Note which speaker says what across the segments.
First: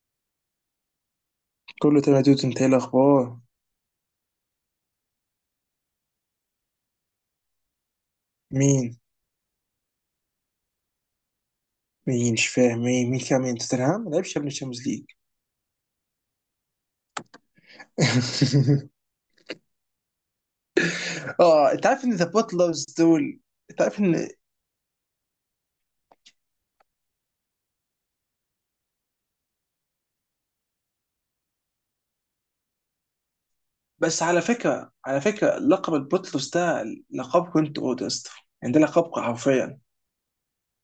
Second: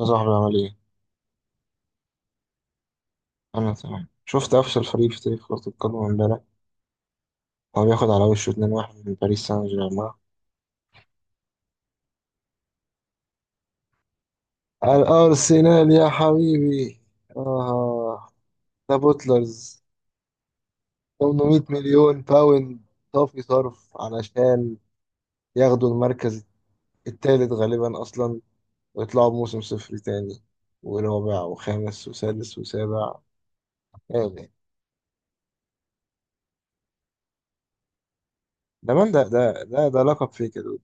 Speaker 1: يا صاحبي عمل ايه؟
Speaker 2: كله تمام يا دود، انت ايه الاخبار؟
Speaker 1: انا تمام. شفت افشل فريق في تاريخ كرة القدم امبارح. هو بياخد على وشه 2-1
Speaker 2: مين
Speaker 1: من باريس سان جيرمان.
Speaker 2: مين مش فاهم مين كان. توتنهام ما لعبش قبل الشامبيونز ليج.
Speaker 1: الارسنال يا حبيبي. اه، ده بوتلرز. 800
Speaker 2: اه، انت عارف ان
Speaker 1: مليون
Speaker 2: ذا
Speaker 1: باوند
Speaker 2: بوتلرز دول،
Speaker 1: صافي
Speaker 2: انت
Speaker 1: صرف
Speaker 2: عارف ان
Speaker 1: علشان ياخدوا المركز الثالث غالبا اصلا، ويطلعوا بموسم صفر تاني، ورابع وخامس وسادس وسابع.
Speaker 2: بس
Speaker 1: ايه
Speaker 2: على
Speaker 1: ده؟
Speaker 2: فكره، لقب البوتلرز ده لقب كنت اودست. يعني ده
Speaker 1: ده من
Speaker 2: لقب
Speaker 1: ده ده
Speaker 2: حرفيا،
Speaker 1: ده, ده لقب فيك يا دود.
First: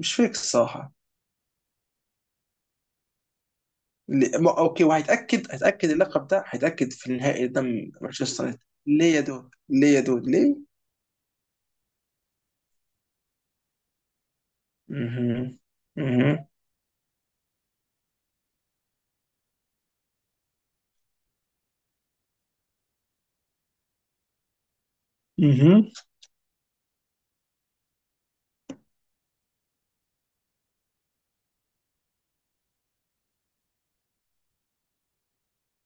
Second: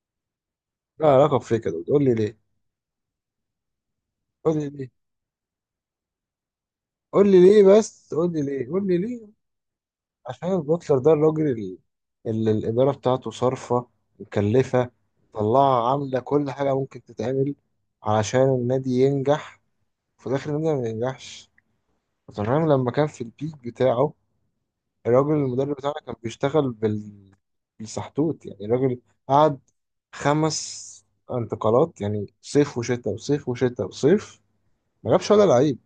Speaker 2: مش فيك الصراحه.
Speaker 1: ده لقب فيك يا دود، قول لي ليه، قول لي
Speaker 2: اوكي،
Speaker 1: ليه،
Speaker 2: وهيتاكد اللقب ده، هيتاكد في
Speaker 1: قول لي
Speaker 2: النهائي
Speaker 1: ليه،
Speaker 2: قدام
Speaker 1: بس قول لي
Speaker 2: مانشستر يونايتد.
Speaker 1: ليه، قول لي
Speaker 2: ليه يا
Speaker 1: ليه.
Speaker 2: دود، ليه يا دود،
Speaker 1: عشان
Speaker 2: ليه؟
Speaker 1: البوتلر ده الراجل اللي الإدارة بتاعته صارفة مكلفة،
Speaker 2: مهم.
Speaker 1: طلعها عاملة
Speaker 2: مهم.
Speaker 1: كل حاجة ممكن تتعمل علشان النادي ينجح، وفي الآخر النادي ما ينجحش. وتنهام لما كان في البيك بتاعه، الراجل المدرب
Speaker 2: مهم.
Speaker 1: بتاعنا كان بيشتغل بالسحتوت. يعني الراجل قعد خمس انتقالات، يعني صيف وشتاء وصيف وشتاء وصيف، ما جابش ولا لعيب،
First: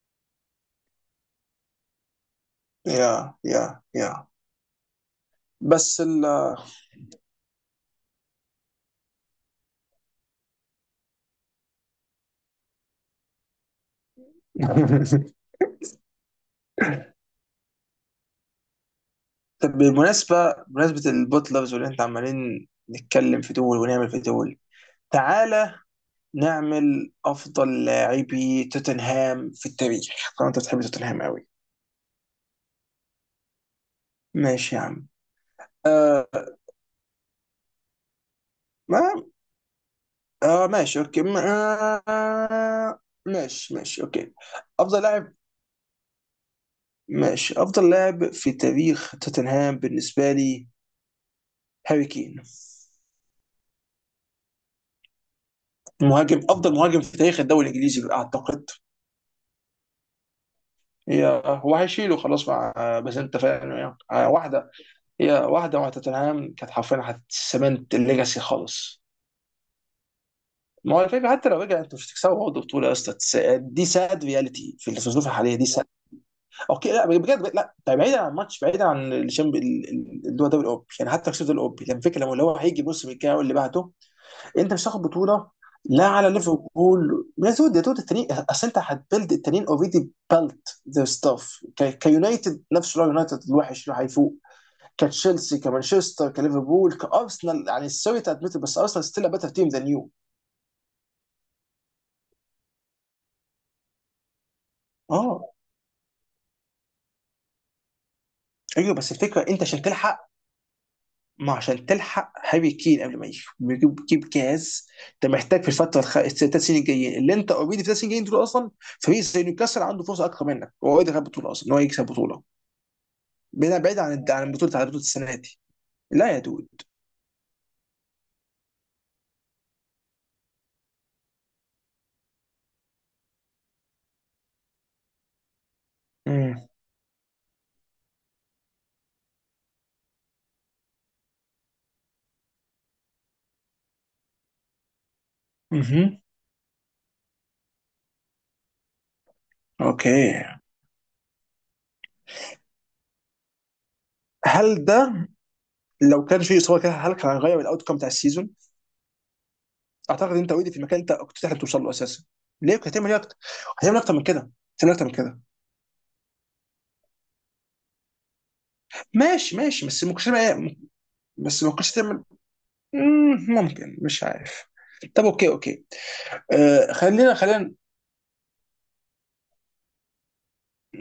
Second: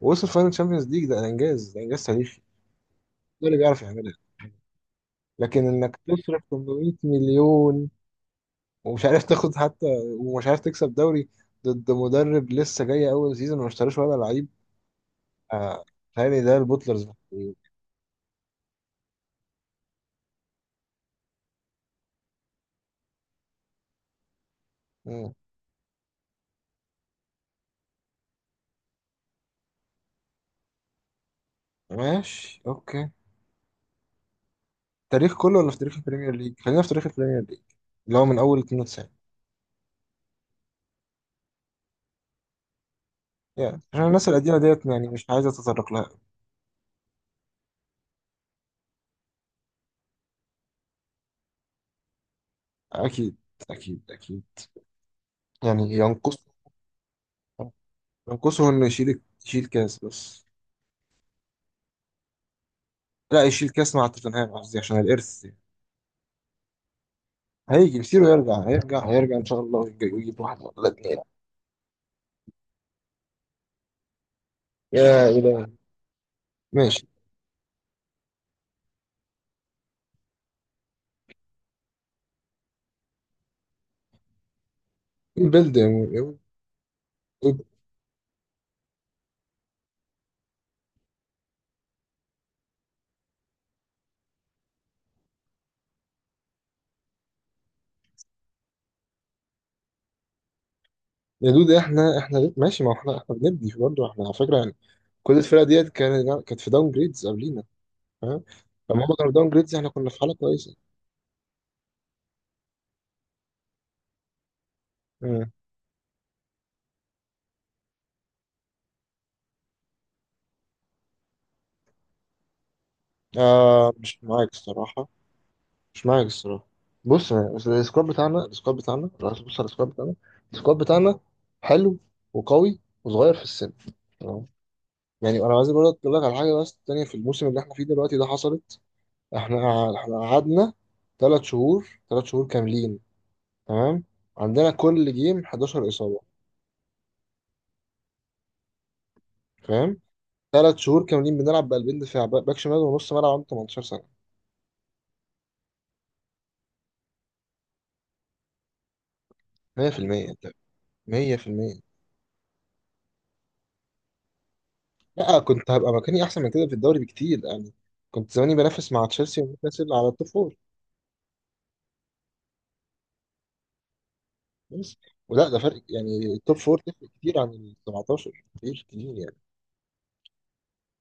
Speaker 1: ووصل فاينل تشامبيونز ليج. ده إنجاز، ده إنجاز تاريخي.
Speaker 2: يا
Speaker 1: ده اللي بيعرف
Speaker 2: يا
Speaker 1: يعملها.
Speaker 2: يا
Speaker 1: لكن انك
Speaker 2: بس ال
Speaker 1: تصرف 800 مليون ومش عارف تاخد حتى، ومش عارف تكسب دوري ضد مدرب لسه جاي اول سيزون وما اشتراش ولا لعيب؟ آه، تهيألي ده البوتلرز محتاجين.
Speaker 2: طب بالمناسبة، بمناسبة البوت لافز واللي انت عمالين نتكلم في دول ونعمل في دول،
Speaker 1: مم.
Speaker 2: تعالى نعمل أفضل لاعبي توتنهام في التاريخ. طبعا انت بتحب توتنهام قوي.
Speaker 1: ماشي، اوكي.
Speaker 2: ماشي يا عم.
Speaker 1: تاريخ كله ولا في تاريخ
Speaker 2: آه
Speaker 1: البريمير ليج؟ خلينا في تاريخ البريمير ليج، اللي هو من اول 92،
Speaker 2: ما، ماشي اوكي، ما آه ماشي،
Speaker 1: يعني عشان الناس
Speaker 2: اوكي.
Speaker 1: القديمه ديت
Speaker 2: أفضل
Speaker 1: يعني مش
Speaker 2: لاعب،
Speaker 1: عايز اتطرق لها.
Speaker 2: ماشي. أفضل لاعب في تاريخ توتنهام بالنسبة لي هاري كين.
Speaker 1: اكيد، اكيد اكيد. يعني
Speaker 2: مهاجم، أفضل مهاجم في تاريخ الدوري الإنجليزي أعتقد.
Speaker 1: ينقصه انه يشيل كاس بس.
Speaker 2: هو هيشيله خلاص مع، بس انت
Speaker 1: لا، يشيل
Speaker 2: فاهم
Speaker 1: كاس
Speaker 2: يعني،
Speaker 1: مع توتنهام
Speaker 2: واحده.
Speaker 1: قصدي، عشان
Speaker 2: هي
Speaker 1: الارث.
Speaker 2: واحده مع توتنهام كانت حرفيا هتسمنت
Speaker 1: هيجي بيصير
Speaker 2: الليجاسي
Speaker 1: يرجع
Speaker 2: خالص.
Speaker 1: هيرجع، هيرجع ان شاء الله، ويجيب واحد ولا
Speaker 2: ما هو
Speaker 1: اتنين.
Speaker 2: الفكره، حتى لو رجع انت مش هتكسبه برضه بطوله يا اسطى. دي ساد رياليتي في الظروف
Speaker 1: يا
Speaker 2: الحاليه،
Speaker 1: الهي.
Speaker 2: دي ساد. اوكي
Speaker 1: ماشي.
Speaker 2: لا، بجد لا، ده بعيدا عن الماتش، بعيدا عن الشامب اللي هو الدوري الاوروبي، يعني حتى كسبت الاوروبي. يعني الفكره لما اللي هو هيجي الموسم الجاي واللي بعده، انت مش هتاخد
Speaker 1: ايه
Speaker 2: بطوله.
Speaker 1: البلد
Speaker 2: لا، على ليفربول يا دود، يا دود التانيين، اصل انت هتبلد التانيين. اوريدي بلت ذير ستاف كيونايتد، نفس اللي هو يونايتد الوحش اللي هيفوق كتشيلسي كمانشستر كليفربول كارسنال. يعني سوري تادمت، بس ارسنال ستيل بيتر تيم ذان يو.
Speaker 1: يا دود، احنا ماشي. ما هو احنا بنبني برضه احنا، على فكره. يعني كل
Speaker 2: اه،
Speaker 1: الفرق ديت كانت في داون جريدز قبلينا، فاهم؟
Speaker 2: ايوه،
Speaker 1: لما
Speaker 2: بس
Speaker 1: هم كانوا
Speaker 2: الفكره
Speaker 1: داون
Speaker 2: انت
Speaker 1: جريدز
Speaker 2: عشان
Speaker 1: احنا كنا في
Speaker 2: تلحق،
Speaker 1: حاله كويسه.
Speaker 2: ما عشان تلحق هاري كين قبل ما يجي يجيب، جاز. انت
Speaker 1: مم.
Speaker 2: محتاج في الفتره الثلاث سنين الجايين، اللي انت اوريدي في الثلاث سنين الجايين دول اصلا. فريق زي نيوكاسل عنده فرصه اكتر منك، هو اوريدي خد بطوله اصلا، ان هو يكسب بطوله. بعيد،
Speaker 1: آه،
Speaker 2: عن
Speaker 1: مش
Speaker 2: عن
Speaker 1: معاك
Speaker 2: البطوله، عن بطوله
Speaker 1: الصراحه.
Speaker 2: السنه دي.
Speaker 1: مش معاك
Speaker 2: لا يا
Speaker 1: الصراحه.
Speaker 2: دود.
Speaker 1: بص، بس السكواد بتاعنا، السكواد بتاعنا، لو عايز تبص على السكواد بتاعنا، السكواد بتاعنا حلو وقوي وصغير في السن. يعني انا عايز برضه اقول لك على حاجه
Speaker 2: امم.
Speaker 1: بس تانية. في الموسم اللي احنا فيه دلوقتي ده حصلت. احنا احنا قعدنا ثلاث شهور، ثلاث شهور كاملين، تمام، عندنا كل جيم 11 اصابه،
Speaker 2: مهم.
Speaker 1: فاهم؟
Speaker 2: اوكي.
Speaker 1: ثلاث شهور كاملين بنلعب بقلبين دفاع، باك باك شمال، ونص ملعب عنده 18 سنه.
Speaker 2: هل ده لو كان في اصابه كده، هل كان هيغير الاوت كوم بتاع السيزون؟
Speaker 1: 100%
Speaker 2: اعتقد
Speaker 1: انت.
Speaker 2: انت اوريدي في المكان انت كنت تحلم
Speaker 1: 100%.
Speaker 2: توصل له اساسا. ليه؟ كنت هتعمل ايه اكتر؟ هتعمل اكتر من كده؟ هتعمل اكتر من
Speaker 1: لا،
Speaker 2: كده؟
Speaker 1: كنت هبقى مكاني احسن من كده في الدوري بكتير يعني. كنت زماني بنافس مع تشيلسي
Speaker 2: ماشي ماشي،
Speaker 1: ونيوكاسل
Speaker 2: بس
Speaker 1: على
Speaker 2: ما
Speaker 1: التوب
Speaker 2: كنتش
Speaker 1: فور.
Speaker 2: هتعمل إيه؟ بس ما كنتش هتعمل. ممكن، مش عارف.
Speaker 1: بس.
Speaker 2: طب اوكي
Speaker 1: ولا ده فرق
Speaker 2: اوكي.
Speaker 1: يعني؟ التوب فور
Speaker 2: آه،
Speaker 1: تفرق
Speaker 2: خلينا
Speaker 1: كتير عن
Speaker 2: خلينا.
Speaker 1: ال 17، كتير كتير يعني.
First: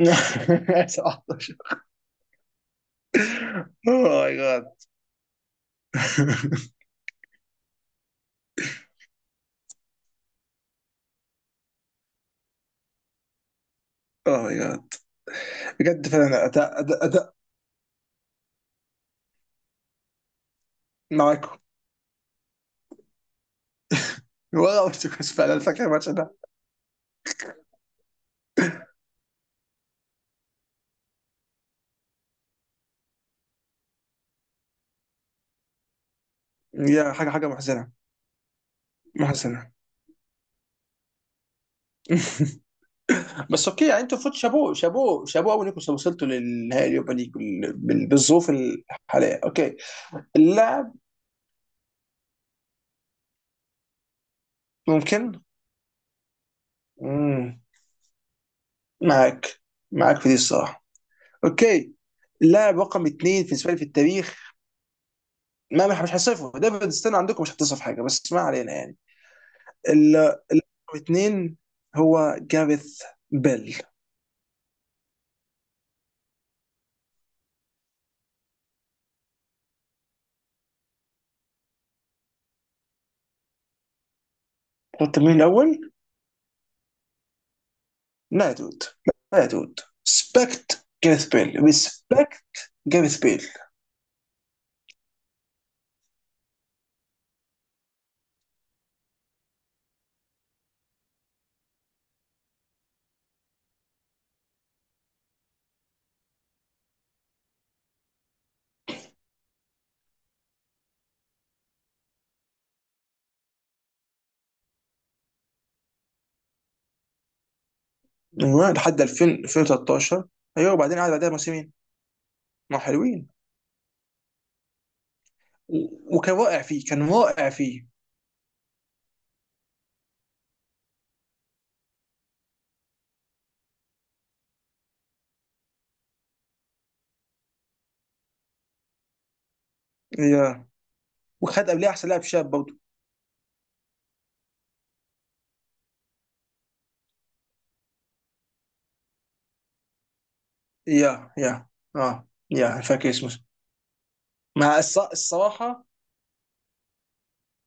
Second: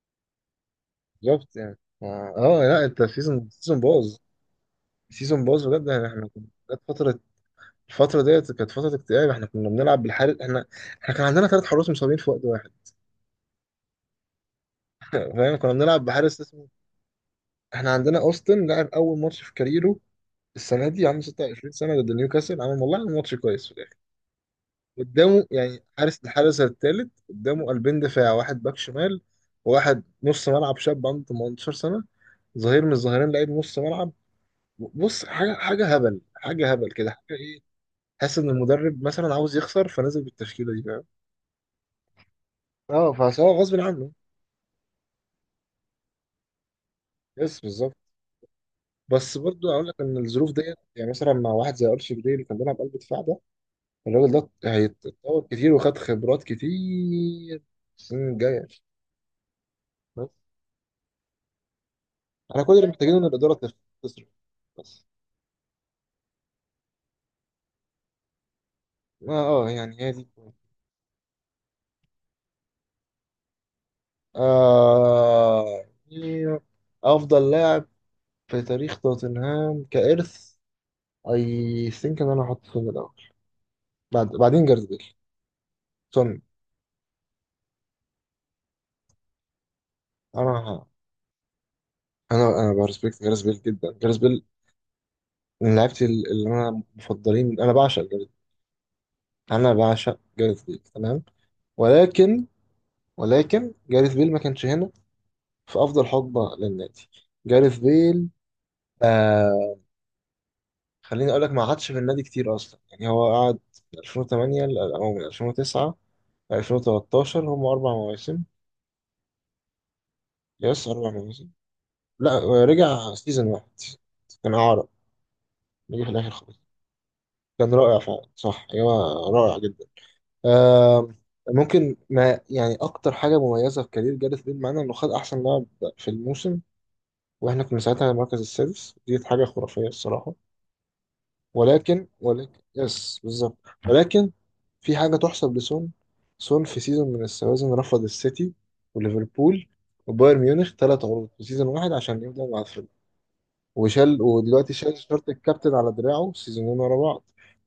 Speaker 2: 17.
Speaker 1: بالظبط يعني. اه، آه، لا انت سيزون
Speaker 2: اوه
Speaker 1: باظ،
Speaker 2: ماي جاد.
Speaker 1: سيزون باظ بجد. يعني احنا كنا، جت الفترة ديت كانت فترة اكتئاب. احنا كنا بنلعب بالحارس. احنا، احنا كان عندنا ثلاث حراس مصابين في وقت واحد.
Speaker 2: اوه ماي جاد.
Speaker 1: فاهم؟ كنا بنلعب
Speaker 2: بجد
Speaker 1: بحارس
Speaker 2: فعلا،
Speaker 1: اسمه،
Speaker 2: اداء، اداء
Speaker 1: احنا عندنا اوستن، لعب اول ماتش في كاريره السنة دي، عنده
Speaker 2: معاكم،
Speaker 1: 26 سنة، ضد نيوكاسل، عمل والله عمل ماتش كويس في الاخر.
Speaker 2: ولا اورتيكوس؟
Speaker 1: قدامه
Speaker 2: فعلا أنا
Speaker 1: يعني،
Speaker 2: فاكر الماتش
Speaker 1: حارس،
Speaker 2: ده.
Speaker 1: الحارس الثالث، قدامه قلبين دفاع، واحد باك شمال، وواحد نص ملعب شاب عنده 18 سنة، ظهير من الظهيرين لعيب نص ملعب. بص، حاجه، حاجه هبل، حاجه هبل كده،
Speaker 2: يا، حاجه،
Speaker 1: حاجه
Speaker 2: حاجه
Speaker 1: ايه؟
Speaker 2: محزنه،
Speaker 1: حاسس ان المدرب مثلا عاوز
Speaker 2: محزنه.
Speaker 1: يخسر، فنزل بالتشكيله دي، فاهم؟ اه، فهو
Speaker 2: بس
Speaker 1: غصب
Speaker 2: اوكي يعني،
Speaker 1: عنه.
Speaker 2: انتوا فوت شابوه شابوه شابوه قوي انكم وصلتوا للنهائي اليوروبا ليج،
Speaker 1: يس، بالظبط.
Speaker 2: بالظروف
Speaker 1: بس
Speaker 2: الحاليه،
Speaker 1: برضه
Speaker 2: اوكي.
Speaker 1: اقول لك ان الظروف ديت،
Speaker 2: اللاعب،
Speaker 1: يعني مثلا مع واحد زي ارشي جراي اللي كان بيلعب قلب دفاع ده، الراجل ده
Speaker 2: ممكن.
Speaker 1: هيتطور كتير، وخد خبرات
Speaker 2: مم.
Speaker 1: كتير. السنين الجايه.
Speaker 2: معاك، معاك
Speaker 1: بس.
Speaker 2: في دي الصراحه. اوكي،
Speaker 1: احنا كل
Speaker 2: اللاعب
Speaker 1: اللي
Speaker 2: رقم
Speaker 1: محتاجينه ان
Speaker 2: اثنين
Speaker 1: الاداره
Speaker 2: بالنسبه لي في
Speaker 1: تصرف
Speaker 2: التاريخ.
Speaker 1: بس.
Speaker 2: ما مش، هصفه ديفيد ستين عندكم، مش هتصف حاجه، بس ما علينا يعني.
Speaker 1: ما اه، يعني هي
Speaker 2: ال-
Speaker 1: دي.
Speaker 2: اللاعب رقم اثنين هو جاريث بيل.
Speaker 1: آه، يعني افضل لاعب في تاريخ توتنهام كإرث، اي ثينك ان انا هحط سون الاول، بعدين جاريث بيل.
Speaker 2: قلت مين الاول؟
Speaker 1: سون.
Speaker 2: لا يا دود، لا يا دود،
Speaker 1: انا
Speaker 2: سبكت
Speaker 1: ه-
Speaker 2: جاريث بيل، ريسبكت
Speaker 1: انا
Speaker 2: جاريث
Speaker 1: برسبكت جاريث
Speaker 2: بيل.
Speaker 1: بيل جدا. جاريث بيل من لعيبتي، اللي انا مفضلين. انا بعشق جاريث، انا بعشق جاريث بيل، تمام. ولكن، ولكن جاريث بيل ما كانش هنا في افضل حقبه للنادي. جاريث بيل، آه، خليني اقول لك، ما قعدش في النادي كتير اصلا يعني. هو قعد من 2008 او من 2009 ل 2013، هم اربع مواسم.
Speaker 2: من وين لحد 2000؟ 2013؟ ايوه،
Speaker 1: يس،
Speaker 2: وبعدين
Speaker 1: اربع
Speaker 2: قعد بعدها
Speaker 1: مواسم.
Speaker 2: موسمين
Speaker 1: لا،
Speaker 2: ما
Speaker 1: رجع
Speaker 2: حلوين.
Speaker 1: سيزون واحد، كان عارض. نجي في الاخر
Speaker 2: وكان
Speaker 1: خالص،
Speaker 2: رائع فيه، كان رائع
Speaker 1: كان
Speaker 2: فيه.
Speaker 1: رائع فعلا، صح. ايوه، رائع جدا. آم، ممكن ما يعني، اكتر حاجه مميزه في كارير جاريث بيل معانا انه خد احسن لاعب في الموسم واحنا كنا ساعتها المركز السادس. دي حاجه خرافيه الصراحه.
Speaker 2: يا، وخد قبلها
Speaker 1: ولكن،
Speaker 2: احسن لاعب شاب
Speaker 1: ولكن،
Speaker 2: برضه.
Speaker 1: يس بالظبط. ولكن في حاجه تحسب لسون. سون، في سيزون من السوازن، رفض السيتي وليفربول وبايرن ميونخ، ثلاث عروض
Speaker 2: يا،
Speaker 1: في سيزون
Speaker 2: يا،
Speaker 1: واحد، عشان
Speaker 2: اه،
Speaker 1: يفضل مع.
Speaker 2: يا فاكر اسمه،
Speaker 1: وشال، ودلوقتي شال شارة الكابتن
Speaker 2: الصراحه.
Speaker 1: على دراعه سيزونين ورا بعض.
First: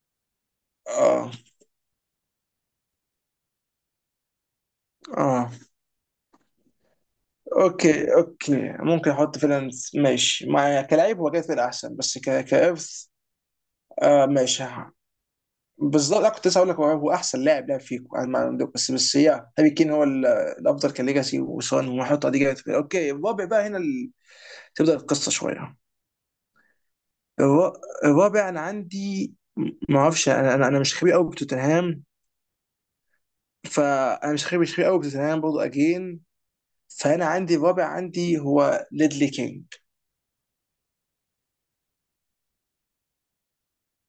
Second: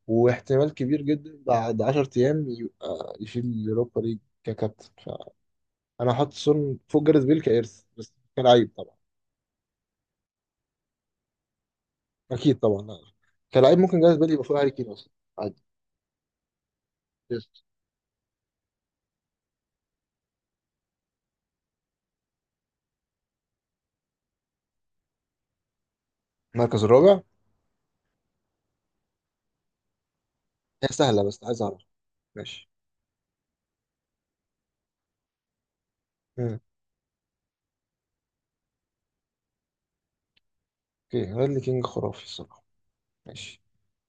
Speaker 1: واحتمال كبير
Speaker 2: اه،
Speaker 1: جدا بعد 10 ايام يبقى يشيل اليوروبا ليج ككابتن.
Speaker 2: اه،
Speaker 1: فانا هحط سون فوق جاريث بيل كارث، بس
Speaker 2: اوكي
Speaker 1: كلاعب
Speaker 2: اوكي،
Speaker 1: طبعا.
Speaker 2: ممكن احط فعلا. ماشي، مع كلاعب هو جاي احسن، بس ك...
Speaker 1: اكيد طبعا، لا.
Speaker 2: كارث.
Speaker 1: كلاعب ممكن جاريث
Speaker 2: آه
Speaker 1: بيل يبقى فوق
Speaker 2: ماشي.
Speaker 1: هاري كين اصلا، عادي.
Speaker 2: بالظبط، انا كنت لسه هقول لك هو، هو احسن
Speaker 1: يس.
Speaker 2: لاعب لعب فيكم، انا ما عندك، بس بس، هي هاري كين هو الافضل كليجاسي، وسون وحط دي جابت. اوكي الرابع بقى، هنا تبدا القصه شويه.
Speaker 1: المركز الرابع.
Speaker 2: الر- الرابع انا عندي، ما اعرفش، انا
Speaker 1: هي
Speaker 2: مش خبير
Speaker 1: سهله،
Speaker 2: قوي
Speaker 1: بس عايز اعرف.
Speaker 2: بتوتنهام.
Speaker 1: ماشي.
Speaker 2: فانا مش خبير، قوي بتوتنهام برضه اجين.
Speaker 1: مم.
Speaker 2: فانا عندي الرابع، عندي هو ليدلي كينج.
Speaker 1: اوكي، رادلي كينج خرافي الصراحه. ماشي،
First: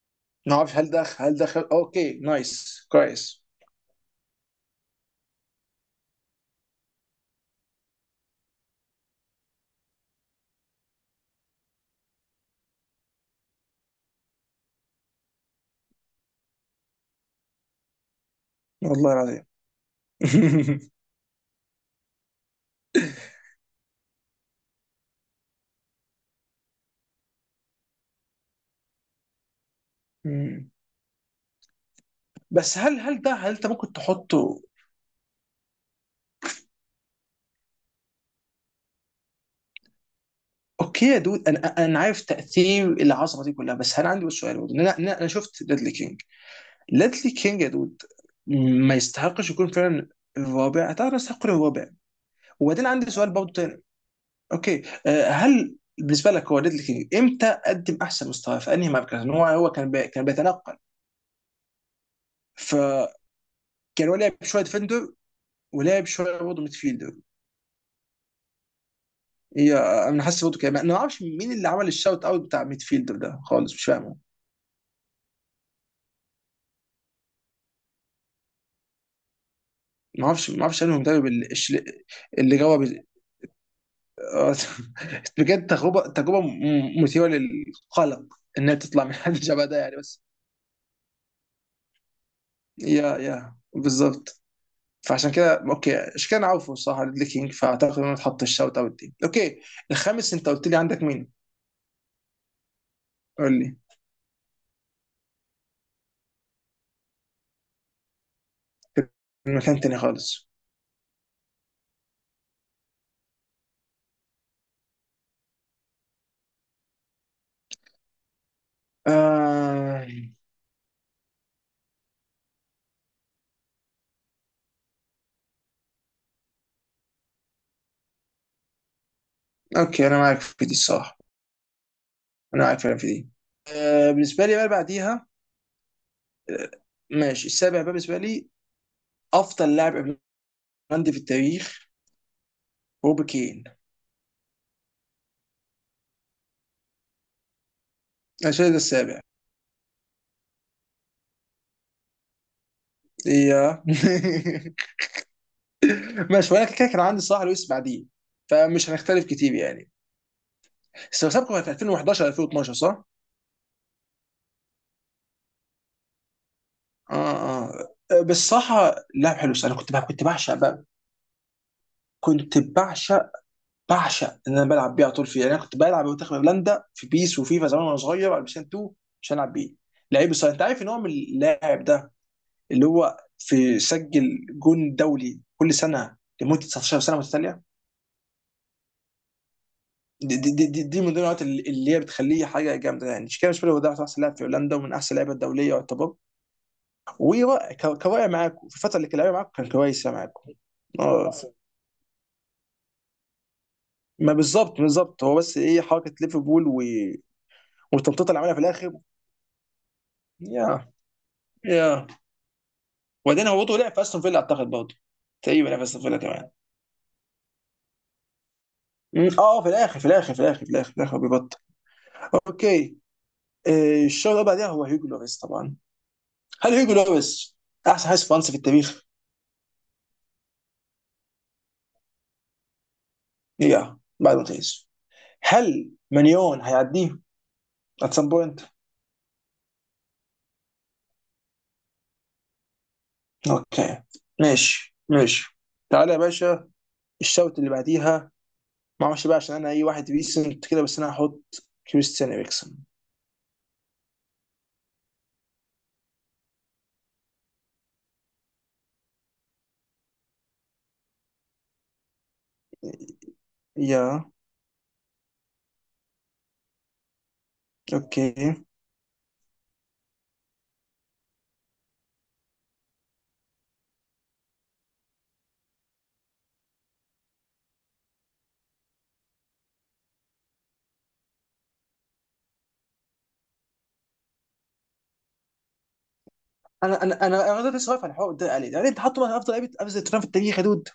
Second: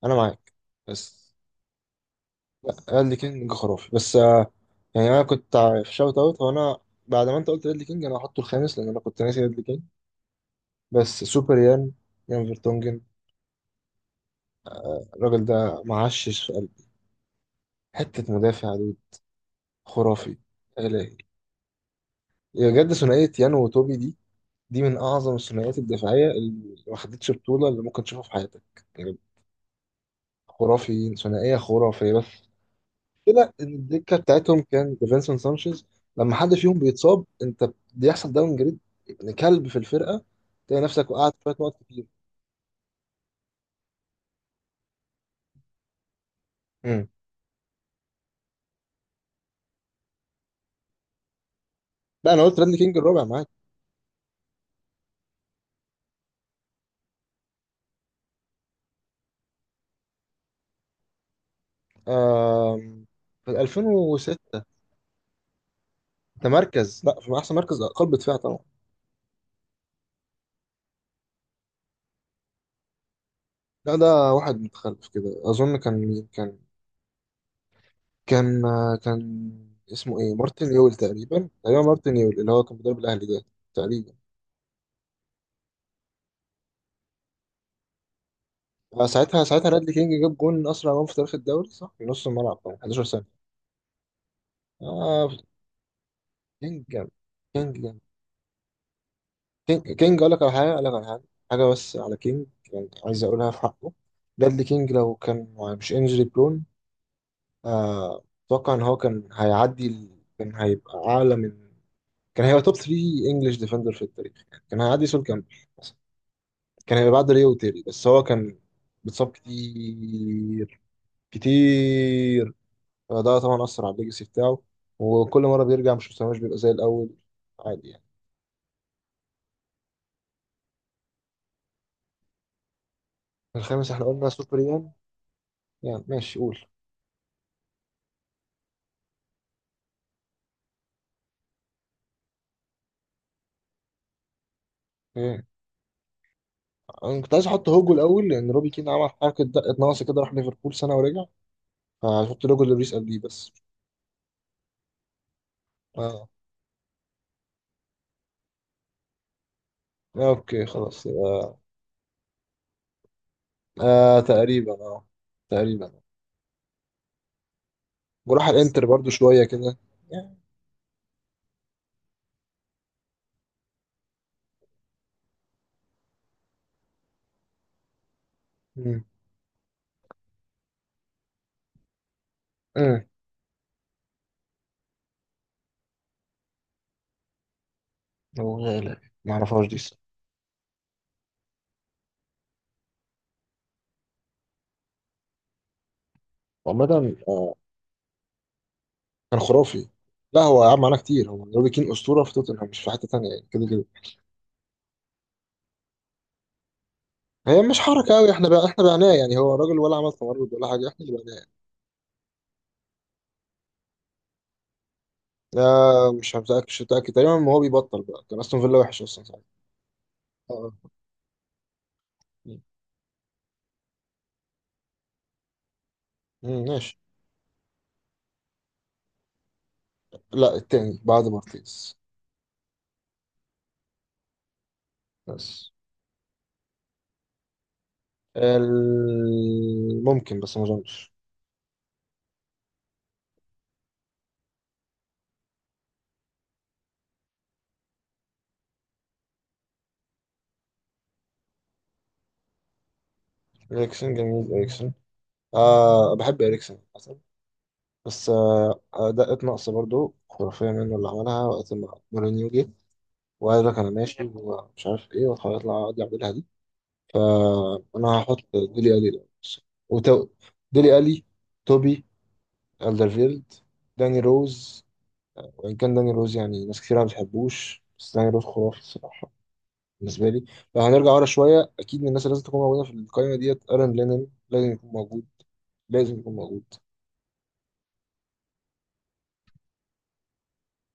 Speaker 1: انا معاك.
Speaker 2: ما اعرفش هل ده،
Speaker 1: بس،
Speaker 2: خل... اوكي نايس،
Speaker 1: ريدلي
Speaker 2: كويس.
Speaker 1: كينج خرافي، بس آه، يعني انا كنت في شوت اوت، هو انا بعد ما انت قلت ريدلي كينج انا هحطه الخامس، لان انا كنت ناسي ريدلي كينج. بس سوبر يان، يان فيرتونجن، الراجل ده معشش في قلبي، حته مدافع دود.
Speaker 2: والله العظيم.
Speaker 1: خرافي. الهي، بجد. ثنائيه يان وتوبي، دي من اعظم الثنائيات الدفاعيه اللي ما خدتش بطوله اللي ممكن تشوفها في حياتك يعني. خرافي، ثنائيه خرافيه. بس
Speaker 2: بس هل، هل ده هل
Speaker 1: المشكلة
Speaker 2: انت
Speaker 1: إن
Speaker 2: ممكن
Speaker 1: الدكة بتاعتهم
Speaker 2: تحطه؟
Speaker 1: كان ديفينسون سانشيز، لما حد فيهم بيتصاب أنت بيحصل داون جريد، ابن كلب في الفرقة، تلاقي
Speaker 2: اوكي
Speaker 1: نفسك
Speaker 2: يا
Speaker 1: وقعت
Speaker 2: دود،
Speaker 1: شوية نقط
Speaker 2: انا
Speaker 1: كتير.
Speaker 2: عارف تاثير العصبه دي كلها، بس انا عندي بس سؤال برضه، إن انا انا أنا شفت ليدلي كينج.
Speaker 1: امم.
Speaker 2: ليدلي كينج يا دود، ما يستحقش يكون فعلا الرابع؟ اتعرف يستحق يكون الرابع.
Speaker 1: لا، أنا قلت راندي
Speaker 2: وبعدين
Speaker 1: كينج
Speaker 2: عندي
Speaker 1: الرابع،
Speaker 2: سؤال
Speaker 1: معاك.
Speaker 2: برضه تاني. اوكي، هل بالنسبه لك هو، ليدلي كينج امتى قدم احسن مستوى في انهي مركز؟ لأن هو، هو كان بي... كان بيتنقل،
Speaker 1: آم،
Speaker 2: فكان،
Speaker 1: في
Speaker 2: هو لعب شويه
Speaker 1: 2006.
Speaker 2: ديفندر ولعب شويه
Speaker 1: ده
Speaker 2: برضه
Speaker 1: مركز،
Speaker 2: ميدفيلدر.
Speaker 1: لا، في أحسن مركز قلب دفاع طبعا.
Speaker 2: هي، انا حاسس برضه كده، انا ما اعرفش مين اللي عمل الشاوت اوت بتاع ميدفيلدر ده خالص، مش
Speaker 1: لا
Speaker 2: فاهمه.
Speaker 1: ده واحد متخلف كده، أظن. كان مين كان كان آه، كان اسمه
Speaker 2: ما
Speaker 1: إيه،
Speaker 2: اعرفش،
Speaker 1: مارتن
Speaker 2: انا
Speaker 1: يول
Speaker 2: المدرب اللي
Speaker 1: تقريبا، تقريبا مارتن يول، اللي
Speaker 2: اللي
Speaker 1: هو كان
Speaker 2: جرب.
Speaker 1: بيدرب الأهلي ده. تقريبا.
Speaker 2: آه، بجد تجربه، تجربه مثيره للقلق، انها تطلع
Speaker 1: آه،
Speaker 2: من حد شبه
Speaker 1: ساعتها
Speaker 2: ده
Speaker 1: رادلي
Speaker 2: يعني،
Speaker 1: كينج
Speaker 2: بس.
Speaker 1: جاب جون، اسرع جون في تاريخ الدوري، صح، في نص الملعب طبعا، 11
Speaker 2: يا،
Speaker 1: سنه.
Speaker 2: يا بالظبط. فعشان
Speaker 1: اه.
Speaker 2: كده اوكي، عشان كده انا عارفه
Speaker 1: كينج،
Speaker 2: الصراحه ليدلي كينج،
Speaker 1: كينج،
Speaker 2: فاعتقد انه اتحط الشوت اوت دي اوكي.
Speaker 1: كينج كينج، اقول
Speaker 2: الخامس،
Speaker 1: لك
Speaker 2: انت
Speaker 1: على
Speaker 2: قلت
Speaker 1: حاجه،
Speaker 2: لي عندك مين؟
Speaker 1: حاجه بس على كينج، يعني عايز اقولها في
Speaker 2: قول لي
Speaker 1: حقه. بradley كينج لو كان مش انجري برون، آه، اتوقع ان هو كان
Speaker 2: من مكان
Speaker 1: هيعدي
Speaker 2: تاني خالص.
Speaker 1: كان هيبقى توب 3 انجلش ديفندر في التاريخ يعني. كان هيعدي سول كامبل مثلا، كان هيبقى بعد ريو تيري. بس هو كان بيتصاب
Speaker 2: آه...
Speaker 1: كتير، كتير. فده طبعا اثر على الليجاسي بتاعه. وكل مره بيرجع مش مستواش، بيبقى زي الاول، عادي يعني.
Speaker 2: اوكي انا معاك في دي الصراحه، انا معاك فعلا في دي.
Speaker 1: الخامس احنا قلنا
Speaker 2: بالنسبه لي
Speaker 1: سوبر
Speaker 2: بقى
Speaker 1: يان.
Speaker 2: بعديها،
Speaker 1: يعني ماشي، قول.
Speaker 2: آه، ماشي. السابع بقى بالنسبه لي، افضل لاعب عندي في التاريخ، روبي كين.
Speaker 1: ايه، انا كنت عايز احط هوجو الاول، لان روبي
Speaker 2: الشاهد
Speaker 1: كين عمل
Speaker 2: السابع.
Speaker 1: حركه دقه ناقصه كده، راح ليفربول سنه ورجع. فهحط لوجو لوريس قلبي بس.
Speaker 2: يا.
Speaker 1: اه،
Speaker 2: ماشي، وانا كده كان عندي صلاح لويس بعديه، فمش هنختلف كتير يعني.
Speaker 1: آه، اوكي، خلاص
Speaker 2: بس لو سابقا،
Speaker 1: يبقى.
Speaker 2: كانت 2011؟ 2012 صح؟
Speaker 1: آه، تقريبا، اه، تقريبا.
Speaker 2: اه اه، بس
Speaker 1: وراح الانتر
Speaker 2: صراحة
Speaker 1: برضو
Speaker 2: لعب
Speaker 1: شويه
Speaker 2: حلو. بس انا
Speaker 1: كده
Speaker 2: كنت بقى،
Speaker 1: يعني.
Speaker 2: بعشق بقى، كنت بعشق، ان انا بلعب بيه على طول فيه. يعني انا كنت بلعب منتخب هولندا في بيس وفيفا زمان وانا صغير على بلايستيشن 2،
Speaker 1: امم.
Speaker 2: عشان العب بيه. لعيب، بس انت عارف ان هو من اللاعب ده اللي
Speaker 1: امم،
Speaker 2: هو في سجل جون دولي كل سنة لمدة 19 سنة متتالية.
Speaker 1: هو غالي ما اعرفهاش دي الصراحة.
Speaker 2: دي من ضمن النقط اللي هي بتخليه حاجه جامده، يعني شيكابالا بالنسبه لي. هو ده احسن لاعب في هولندا، ومن احسن اللعيبه الدوليه يعتبر.
Speaker 1: عامه، آه،
Speaker 2: وكواقع معاكم في الفتره اللي كان لعيبه
Speaker 1: كان
Speaker 2: معاكم كان
Speaker 1: خرافي.
Speaker 2: كويسه
Speaker 1: لا
Speaker 2: معاكم.
Speaker 1: هو يا عم، على كتير،
Speaker 2: اه،
Speaker 1: هو روبي كين اسطوره في توتنهام، مش في حته تانيه يعني، كده كده.
Speaker 2: ما بالظبط، هو بس ايه حركه ليفربول و...
Speaker 1: هي مش حركه
Speaker 2: والتمطيط
Speaker 1: قوي،
Speaker 2: اللي
Speaker 1: احنا
Speaker 2: عملها في
Speaker 1: بقى احنا
Speaker 2: الاخر.
Speaker 1: بعناه يعني. هو راجل، ولا عمل تمرد ولا حاجه،
Speaker 2: يا،
Speaker 1: احنا اللي بعناه.
Speaker 2: يا، وبعدين هو برضه لعب في استون فيلا اعتقد برضه، تقريبا لعب في استون
Speaker 1: آه،
Speaker 2: فيلا
Speaker 1: مش
Speaker 2: كمان.
Speaker 1: متأكد، مش متأكد، تقريبا. ما هو بيبطل بقى، كان أستون فيلا وحش أصلا
Speaker 2: مم،
Speaker 1: ساعتها.
Speaker 2: اه، في الاخر، في الاخر، في الاخر، في
Speaker 1: اه.
Speaker 2: الاخر، في الاخر بيبطل. اوكي. الشوط اللي بعدها هو هيجو لوريس طبعا.
Speaker 1: مم،
Speaker 2: هل هيجو
Speaker 1: ماشي.
Speaker 2: لوريس احسن حارس فرنسي في التاريخ؟
Speaker 1: لا التاني بعد مارتيز.
Speaker 2: يا، بعد ما تقيس.
Speaker 1: بس
Speaker 2: هل مليون هيعديه ات سم بوينت؟
Speaker 1: ممكن، بس ما أظنش.
Speaker 2: اوكي، ماشي ماشي. تعالى يا باشا، الشوط اللي بعديها. ما اعرفش بقى، عشان انا اي واحد ريسنت كده، بس انا هحط كريستيان اريكسون.
Speaker 1: إريكسن، جميل إريكسن، آه، بحب إريكسن أصلا. بس آه، أداءات ناقصة برضو، خرافية منه اللي عملها وقت ما مورينيو جه وقال لك أنا ماشي
Speaker 2: يا.
Speaker 1: ومش عارف إيه، وهيطلع عادي أعملها دي. فأنا
Speaker 2: اوكي،
Speaker 1: هحط ديلي ألي ده، وتو... ديلي ألي، توبي ألدرفيلد، داني روز. وإن كان داني روز يعني ناس كتير ما بتحبوش، بس داني روز خرافي الصراحة، بالنسبة لي. لو هنرجع ورا شوية، أكيد من الناس اللي لازم تكون موجودة في القائمة ديت أرن لينن، لازم يكون موجود، لازم يكون موجود.
Speaker 2: انا لسه واقف على الحوار ده علي. يعني انت حاطه مثلا افضل لعيبه، افضل ترام في التاريخ يا دود؟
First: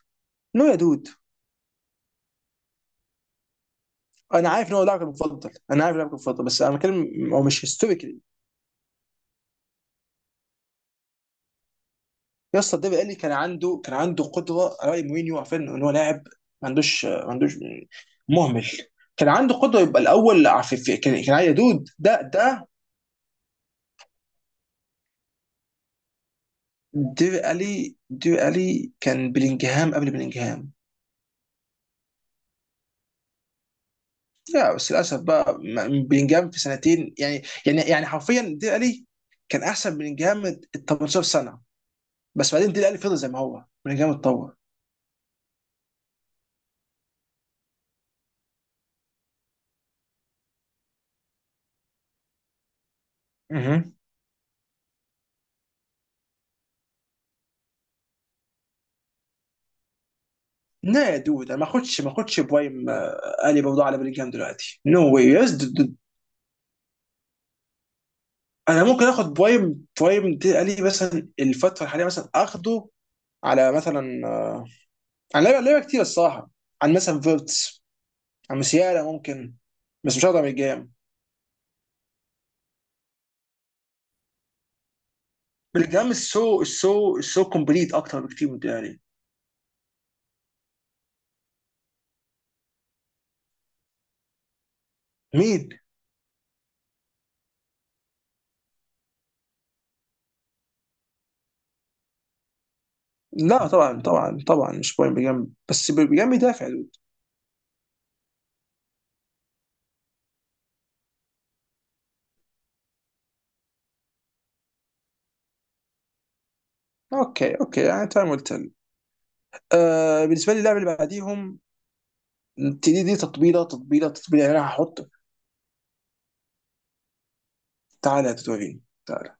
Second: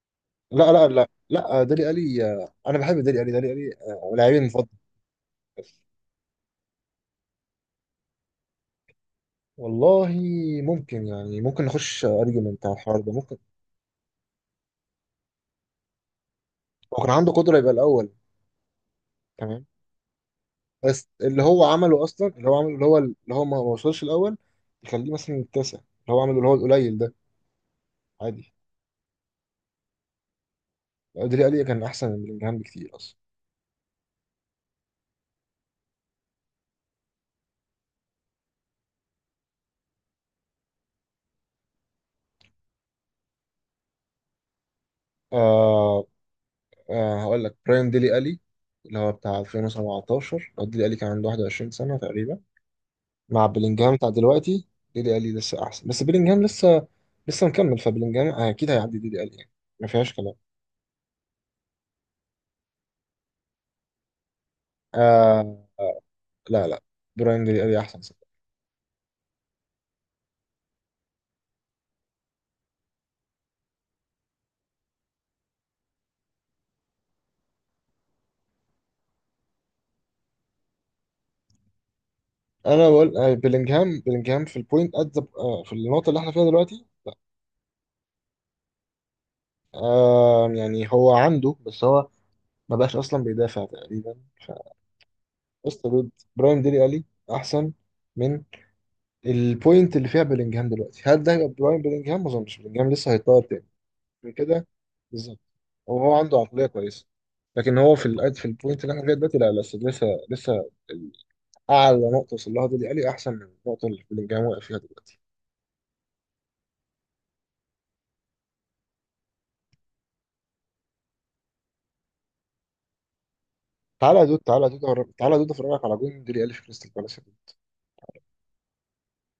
Speaker 2: نو
Speaker 1: لا
Speaker 2: يا
Speaker 1: لا لا
Speaker 2: دود،
Speaker 1: لا، دالي ألي، آه، أنا بحب دالي ألي، دالي ألي آه، لاعبي
Speaker 2: انا
Speaker 1: المفضل.
Speaker 2: عارف ان هو لاعبك المفضل، انا عارف لاعبك المفضل، بس انا بتكلم هو مش هيستوريكلي.
Speaker 1: والله، ممكن يعني، ممكن نخش
Speaker 2: يا
Speaker 1: أرجيومنت على
Speaker 2: اسطى، الدوري
Speaker 1: الحوار ده،
Speaker 2: الايطالي كان
Speaker 1: ممكن.
Speaker 2: عنده، قدره على راي مورينيو، عارفين ان هو لاعب
Speaker 1: لو كان
Speaker 2: ما
Speaker 1: عنده
Speaker 2: عندوش
Speaker 1: قدرة يبقى الأول.
Speaker 2: مهمل. كان عنده
Speaker 1: تمام.
Speaker 2: قدره يبقى الاول في
Speaker 1: بس
Speaker 2: كان، كان
Speaker 1: اللي
Speaker 2: عادي يا
Speaker 1: هو
Speaker 2: دود،
Speaker 1: عمله
Speaker 2: ده
Speaker 1: اصلا، اللي هو
Speaker 2: ده
Speaker 1: عمله، اللي هو اللي هو ما وصلش الاول، يخليه مثلا التاسع. اللي هو عمله، اللي هو القليل ده،
Speaker 2: دير الي،
Speaker 1: عادي.
Speaker 2: كان بلينجهام قبل بلينجهام.
Speaker 1: ديلي الي كان احسن من بلينجهام بكتير اصلا.
Speaker 2: لا بس للاسف بقى، بلينجهام في سنتين، يعني يعني يعني حرفيا دير الي كان احسن من بلينجهام ال 18 سنه، بس بعدين دير الي فضل زي ما هو، بلينجهام اتطور.
Speaker 1: آه. آه، هقول لك براين ديلي الي اللي هو بتاع 2017، هو ديلي الي كان عنده 21 سنه تقريبا، مع بلينجهام
Speaker 2: مهم.
Speaker 1: بتاع دلوقتي. ديلي الي لسه احسن. بس بلينجهام لسه، لسه مكمل، فبلينجهام اكيد هيعدي ديلي الي يعني، ما فيهاش كلام.
Speaker 2: لا يا دود، انا ما اخدش، بوايم الي برضه على بلينجهام دلوقتي، نو واي يس.
Speaker 1: آه، آه، لا لا، براين ديلي الي احسن.
Speaker 2: انا ممكن اخد برايم، دي قال لي مثلا الفتره الحاليه، مثلا اخده على مثلا، عن لعيبه، كتير الصراحه، عن مثلا فيرتس، عن مسيالا ممكن. بس مش هقدر من الجام،
Speaker 1: انا بقول، آه، بلينجهام، بلينجهام في البوينت ات the- آه، في النقطه
Speaker 2: الجام
Speaker 1: اللي احنا فيها
Speaker 2: السو
Speaker 1: دلوقتي.
Speaker 2: السو السو كومبليت اكتر بكتير من، يعني.
Speaker 1: آه، يعني هو عنده، بس هو ما بقاش اصلا بيدافع تقريبا.
Speaker 2: مين؟
Speaker 1: فقصة ضد براين ديلي الي احسن من البوينت اللي فيها بلينجهام دلوقتي. هل ده هيبقى براين بلينجهام؟ ما اظنش. بلينجهام لسه هيتطور تاني
Speaker 2: لا طبعا،
Speaker 1: من
Speaker 2: طبعا
Speaker 1: كده.
Speaker 2: طبعا مش برايم
Speaker 1: بالظبط.
Speaker 2: بجنب، بس
Speaker 1: وهو
Speaker 2: بجنب
Speaker 1: عنده عقليه
Speaker 2: بيدافع دود.
Speaker 1: كويسه. لكن هو في الأد، في البوينت اللي احنا فيها دلوقتي، لا لسه، لسه لسه، اعلى نقطه وصل لها ديلي الي احسن من النقطه اللي بلينجهام واقف فيها دلوقتي.
Speaker 2: اوكي اوكي، يعني تمام قلت لك. آه، بالنسبه لي اللاعب اللي بعديهم، دي دي تطبيله تطبيله
Speaker 1: تعالى يا دود،
Speaker 2: تطبيله يعني
Speaker 1: تعالى
Speaker 2: انا
Speaker 1: يا دود،
Speaker 2: هحط،
Speaker 1: تعالى يا دود افرجك على جون ديلي الي في كريستال بالاس.
Speaker 2: تعالى يا توتورينو، تعالى.